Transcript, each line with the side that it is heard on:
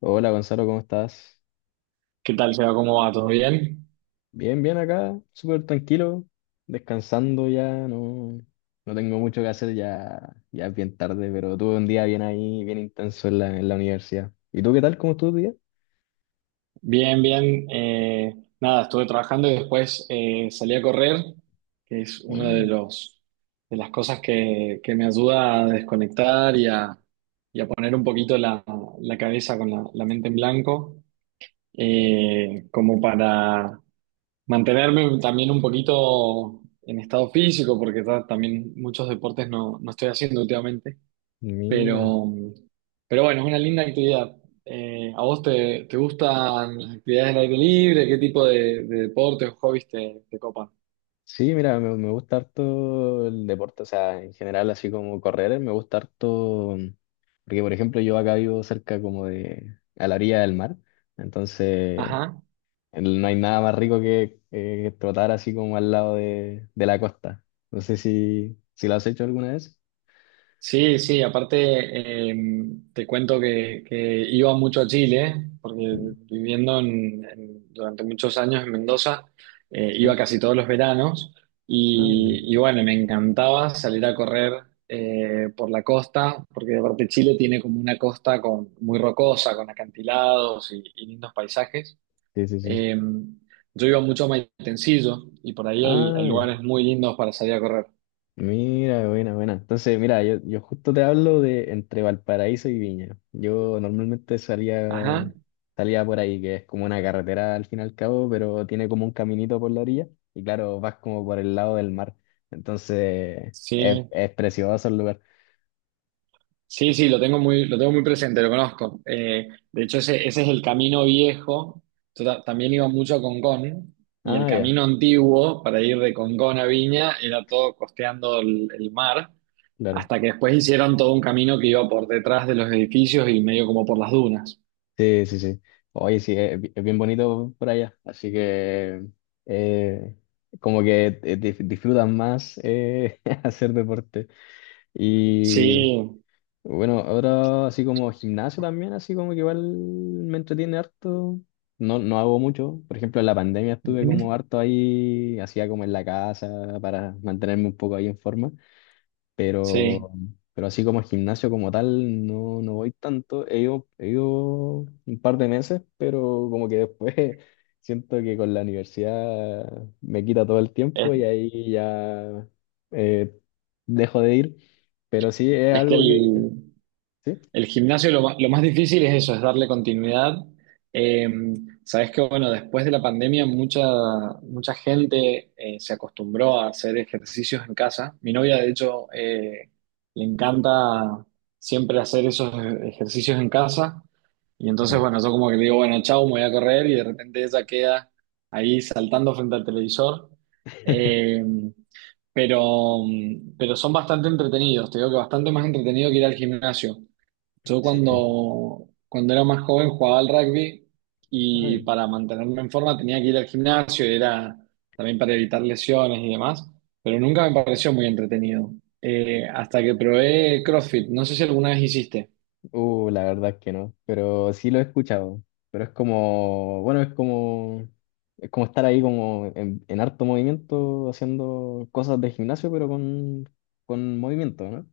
left: Hola Gonzalo, ¿cómo estás?
right: ¿Qué tal, Seba? ¿Cómo va? ¿Todo bien?
left: Bien, bien acá, súper tranquilo, descansando, ya no, no tengo mucho que hacer, ya, ya es bien tarde, pero tuve un día bien ahí, bien intenso en la universidad. ¿Y tú qué tal? ¿Cómo estuvo tu día?
right: Bien, bien. Nada, estuve trabajando y después salí a correr, que es una
left: Mm,
right: de las cosas que me ayuda a desconectar y a poner un poquito la cabeza con la mente en blanco, como para mantenerme también un poquito en estado físico, porque también muchos deportes no estoy haciendo últimamente.
left: mira,
right: Pero, pero bueno, es una linda actividad. ¿A vos te gustan las actividades al aire libre? ¿Qué tipo de deportes o hobbies te copan?
left: sí, mira, me gusta harto el deporte, o sea, en general así como correr, me gusta harto, porque por ejemplo yo acá vivo cerca como de, a la orilla del mar, entonces...
right: Ajá.
left: No hay nada más rico que trotar así como al lado de la costa. No sé si, si lo has hecho alguna vez.
right: Sí, sí, aparte te cuento que iba mucho a Chile, porque
left: Mm.
right: viviendo durante muchos años en Mendoza, iba
left: Sí.
right: casi todos los veranos
left: Ah,
right: y bueno, me encantaba salir a correr por la costa, porque aparte Chile tiene como una costa muy rocosa, con acantilados y lindos paisajes.
left: ya. Sí, sí, sí.
right: Eh, yo iba mucho a Maitencillo y por ahí hay
left: Ah, ya.
right: lugares muy lindos para salir a correr.
left: Mira, buena, buena. Entonces, mira, yo justo te hablo de entre Valparaíso y Viña. Yo normalmente
right: Ajá.
left: salía, salía por ahí, que es como una carretera al fin y al cabo, pero tiene como un caminito por la orilla. Y claro, vas como por el lado del mar. Entonces,
right: Sí,
left: es precioso el lugar.
right: sí, sí, lo tengo lo tengo muy presente, lo conozco. De hecho, ese es el camino viejo. Yo también iba mucho a Concón y el
left: Ah, ya,
right: camino antiguo para ir de Concón a Viña era todo costeando el mar,
left: claro.
right: hasta que después hicieron todo un camino que iba por detrás de los edificios y medio como por las dunas.
left: Sí, sí, sí. Oye, sí, es, bi- es bien bonito por allá. Así que eh, como que dif- disfrutan más hacer deporte. Y sí,
right: Sí,
left: bueno, ahora así como gimnasio también, así como que igual me entretiene harto. No, no hago mucho. Por ejemplo, en la pandemia estuve
right: ujú,
left: como harto ahí, hacía como en la casa para mantenerme un poco ahí en forma,
right: sí.
left: pero, pero así como gimnasio como tal, no, no voy tanto. He ido un par de meses, pero como que después siento que con la universidad me quita todo el
right: Es,
left: tiempo y ahí ya eh, dejo de ir. Pero sí, es
right: es que
left: algo que...
right: el,
left: Sí.
right: El gimnasio lo más difícil es eso, es darle continuidad. Eh, sabes que, bueno, después de la pandemia mucha gente se acostumbró a hacer ejercicios en casa. Mi novia, de hecho, le encanta siempre hacer esos ejercicios en casa. Y entonces,
left: Mm.
right: bueno, yo como que le digo, bueno, chau, me voy a correr y de repente ella queda ahí saltando frente al televisor. Eh, pero, pero son bastante entretenidos, te digo que bastante más entretenido que ir al gimnasio. Yo
left: Sí.
right: cuando era más joven jugaba al rugby y para mantenerme en forma tenía que ir al gimnasio, y era también para evitar lesiones y demás, pero nunca me pareció muy entretenido. Hasta que probé CrossFit, no sé si alguna vez hiciste.
left: La verdad es que no, pero sí lo he escuchado. Pero es como, bueno, es como estar ahí como en harto movimiento haciendo cosas de gimnasio, pero con movimiento, ¿no?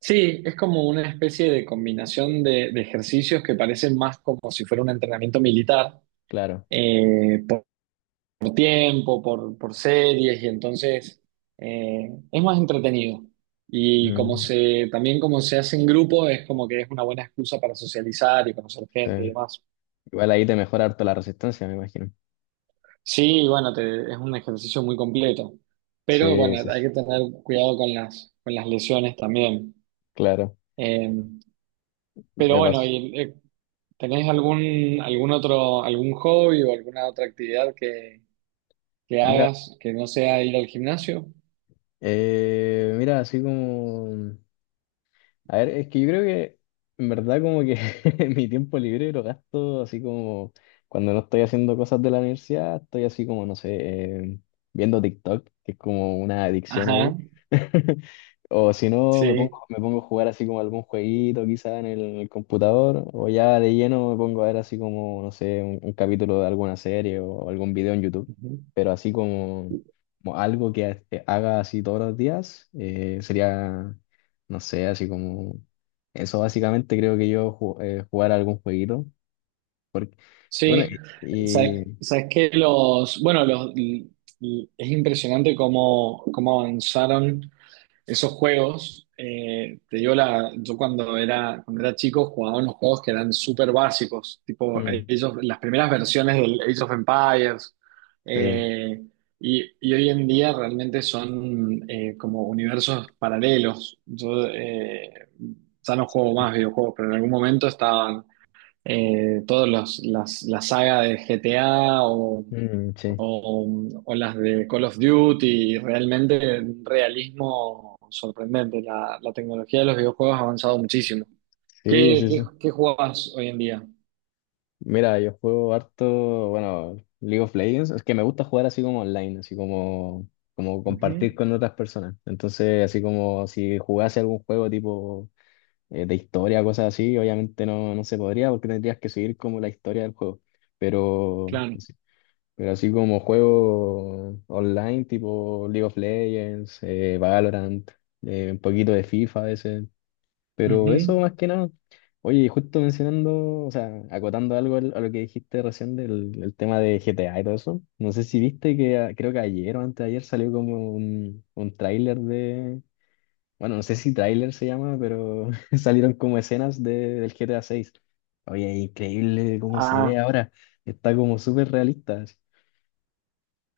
right: Sí, es como una especie de combinación de ejercicios que parecen más como si fuera un entrenamiento militar,
left: Claro.
right: tiempo, por series, y entonces es más entretenido. Y
left: Mm,
right: también como se hace en grupo, es como que es una buena excusa para socializar y conocer gente y
left: sí.
right: demás.
left: Igual ahí te mejora harto la resistencia, me imagino.
right: Sí, bueno, es un ejercicio muy completo, pero
left: Sí, sí,
right: bueno, hay
left: sí,
right: que tener cuidado con con las lesiones también.
left: claro.
right: Eh, pero
left: Me
right: bueno,
left: pasó.
right: y, eh, ¿tenés algún, algún otro, algún hobby o alguna otra actividad que
left: Mira,
right: hagas que no sea ir al gimnasio?
left: mira, así como a ver, es que yo creo que en verdad como que mi tiempo libre lo gasto así como cuando no estoy haciendo cosas de la universidad, estoy así como, no sé, eh, viendo TikTok, que es como una adicción ahí.
right: Ajá,
left: O si no, me pongo,
right: sí.
left: me pongo a jugar así como algún jueguito quizá en el computador, o ya de lleno me pongo a ver así como, no sé, un capítulo de alguna serie o algún video en YouTube, pero así como, como algo que este, haga así todos los días, sería no sé, así como... Eso básicamente creo que yo ju- jugar algún jueguito. Porque, bueno,
right: Sí, sabes,
left: y-
right: sabes que los, bueno, los, l- l- es impresionante cómo avanzaron esos juegos. Te digo la, yo cuando era chico jugaba unos juegos que eran súper básicos, tipo
left: mm,
right: ellos, las primeras versiones del Age of Empires,
left: sí,
right: eh, y hoy en día realmente son como universos paralelos. Yo ya no juego más videojuegos, pero en algún momento estaban todas la saga de GTA
left: mm, sí,
right: o las de Call of Duty, y realmente un realismo sorprendente. La tecnología de los videojuegos ha avanzado muchísimo.
left: sí,
right: ¿Qué,
left: sí,
right: qué,
left: sí.
right: qué jugás hoy en día?
left: Mira, yo juego harto, bueno, League of Legends. Es que me gusta jugar así como online, así como, como
right: Ujú,
left: compartir con otras personas. Entonces, así como si jugase algún juego tipo de historia, cosas así, obviamente no, no se podría porque tendrías que seguir como la historia del juego. Pero...
right: claro.
left: Pero así como juego online, tipo League of Legends, Valorant, un poquito de FIFA a veces. Pero eso
right: Ujú.
left: más que nada. Oye, y justo mencionando, o sea, acotando algo al- a lo que dijiste recién del el tema de GTA y todo eso. No sé si viste que a- creo que ayer o antes de ayer salió como un tráiler de. Bueno, no sé si tráiler se llama, pero salieron como escenas de, del GTA 6. Oye, increíble cómo se ve ahora. Está como súper realista.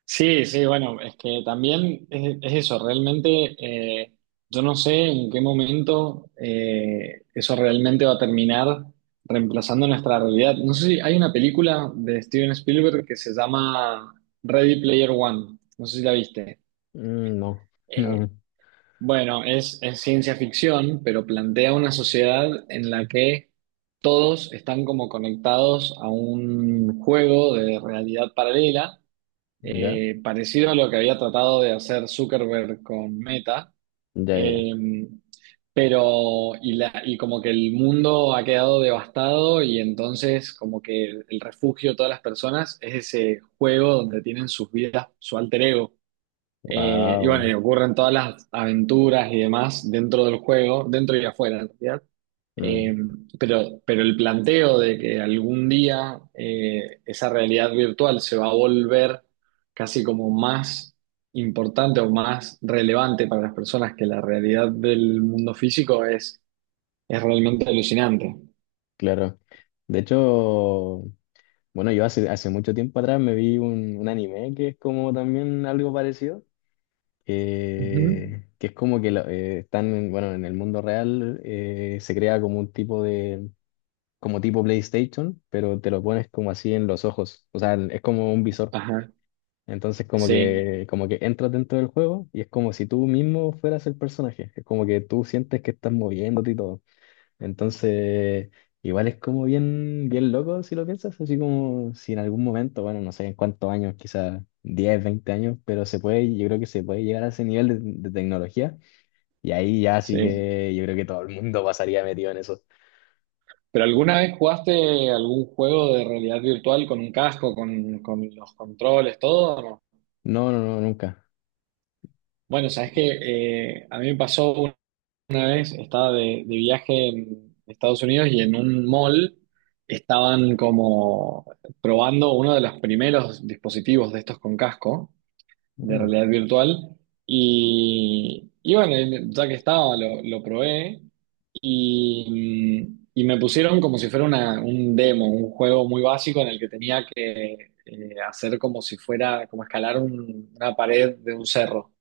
right: Sí, sí, bueno, es que también es eso, realmente eh, yo no sé en qué momento eso realmente va a terminar reemplazando nuestra realidad. No sé si hay una película de Steven Spielberg que se llama Ready Player One, no sé si la viste.
left: Mm. No,
right: Eh,
left: no,
right: bueno, es ciencia ficción, pero plantea una sociedad en la que todos están como conectados a un juego de realidad paralela
left: ya,
right: parecido a lo que había tratado de hacer Zuckerberg con Meta,
left: ya, ya,
right: eh, pero y como que el mundo ha quedado devastado y entonces como que el refugio de todas las personas es ese juego donde tienen sus vidas, su alter ego. Y
left: wow,
right: bueno, y ocurren todas las aventuras y demás dentro del juego, dentro y afuera, en realidad.
left: mm,
right: Eh, pero el planteo de que algún día esa realidad virtual se va a volver casi como más importante o más relevante para las personas que la realidad del mundo físico es realmente alucinante.
left: claro. De hecho, bueno, yo hace, hace mucho tiempo atrás me vi un anime que es como también algo parecido,
right: Ujú.
left: que es como que lo- están, en- bueno, en el mundo real se crea como un tipo de, como tipo PlayStation, pero te lo pones como así en los ojos, o sea, es como un visor.
right: Ajá,
left: Entonces
right: sí,
left: como que entras dentro del juego y es como si tú mismo fueras el personaje, es como que tú sientes que estás moviéndote y todo. Entonces, igual es como bien, bien loco si lo piensas, así como si en algún momento, bueno, no sé en cuántos años, quizás 10, 20 años, pero se puede, yo creo que se puede llegar a ese nivel de tecnología y ahí ya sí
right: sí.
left: que yo creo que todo el mundo pasaría metido en eso.
right: ¿Pero alguna vez jugaste algún juego de realidad virtual con un casco, con los controles, todo? ¿O no?
left: No, no, no, nunca.
right: Bueno, sabes que a mí me pasó una vez, estaba de viaje en Estados Unidos y en un mall estaban como probando uno de los primeros dispositivos de estos con casco de
left: Mira.
right: realidad virtual. Y bueno, y ya que estaba, lo probé y me pusieron como si fuera un demo, un juego muy básico en el que tenía que hacer como si fuera, como escalar una pared de un cerro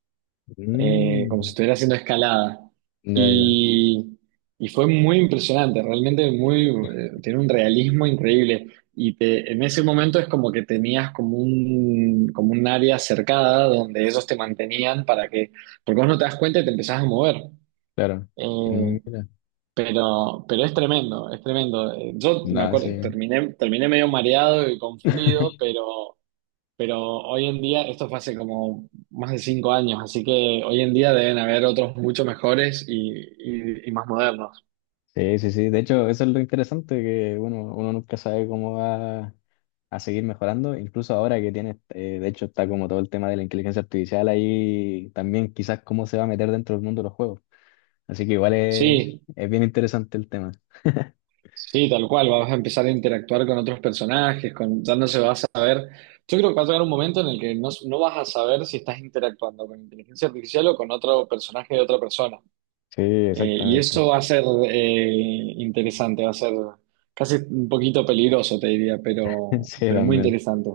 left: Mm,
right: como si estuviera haciendo escalada.
left: ya, ya,
right: Y, y fue muy impresionante, realmente muy, tiene un realismo increíble. Y en ese momento es como que tenías como un área cercada donde ellos te mantenían porque vos no te das cuenta y te empezás a mover.
left: claro.
right: Eh,
left: Mira.
right: pero es tremendo, es tremendo. Yo me
left: Nada,
right: acuerdo,
left: sí.
right: terminé medio mareado y confundido, pero hoy en día, esto fue hace como más de 5 años, así que hoy en día deben haber otros mucho mejores y más modernos.
left: Sí, sí, sí. De hecho, eso es lo interesante, que bueno, uno nunca sabe cómo va a seguir mejorando. Incluso ahora que tiene, de hecho, está como todo el tema de la inteligencia artificial ahí, también quizás cómo se va a meter dentro del mundo de los juegos. Así que igual
right: Sí,
left: es bien interesante el tema.
right: sí, tal cual, vas a empezar a interactuar con otros personajes, con, ya no se va a saber. Yo creo que va a llegar un momento en el que no vas a saber si estás interactuando con inteligencia artificial o con otro personaje de otra persona.
left: Sí,
right: Y
left: exactamente.
right: eso va a ser interesante, va a ser casi un poquito peligroso, te diría,
left: Sí,
right: pero muy
left: también.
right: interesante.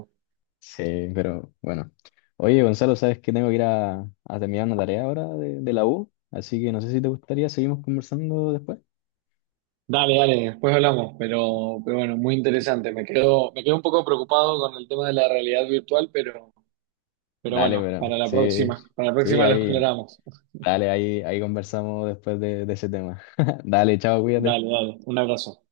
left: Sí, pero bueno. Oye, Gonzalo, sabes que tengo que ir a terminar una tarea ahora de la U, así que no sé si te gustaría, seguimos conversando después.
right: Dale, dale, después hablamos, pero bueno, muy interesante. Me quedo un poco preocupado con el tema de la realidad virtual, pero
left: Dale,
right: bueno,
left: pero sí,
right: para la
left: sí,
right: próxima lo
left: ahí,
right: exploramos.
left: dale, ahí, ahí conversamos después de ese tema. Dale, chao, cuídate.
right: Dale, dale, un abrazo.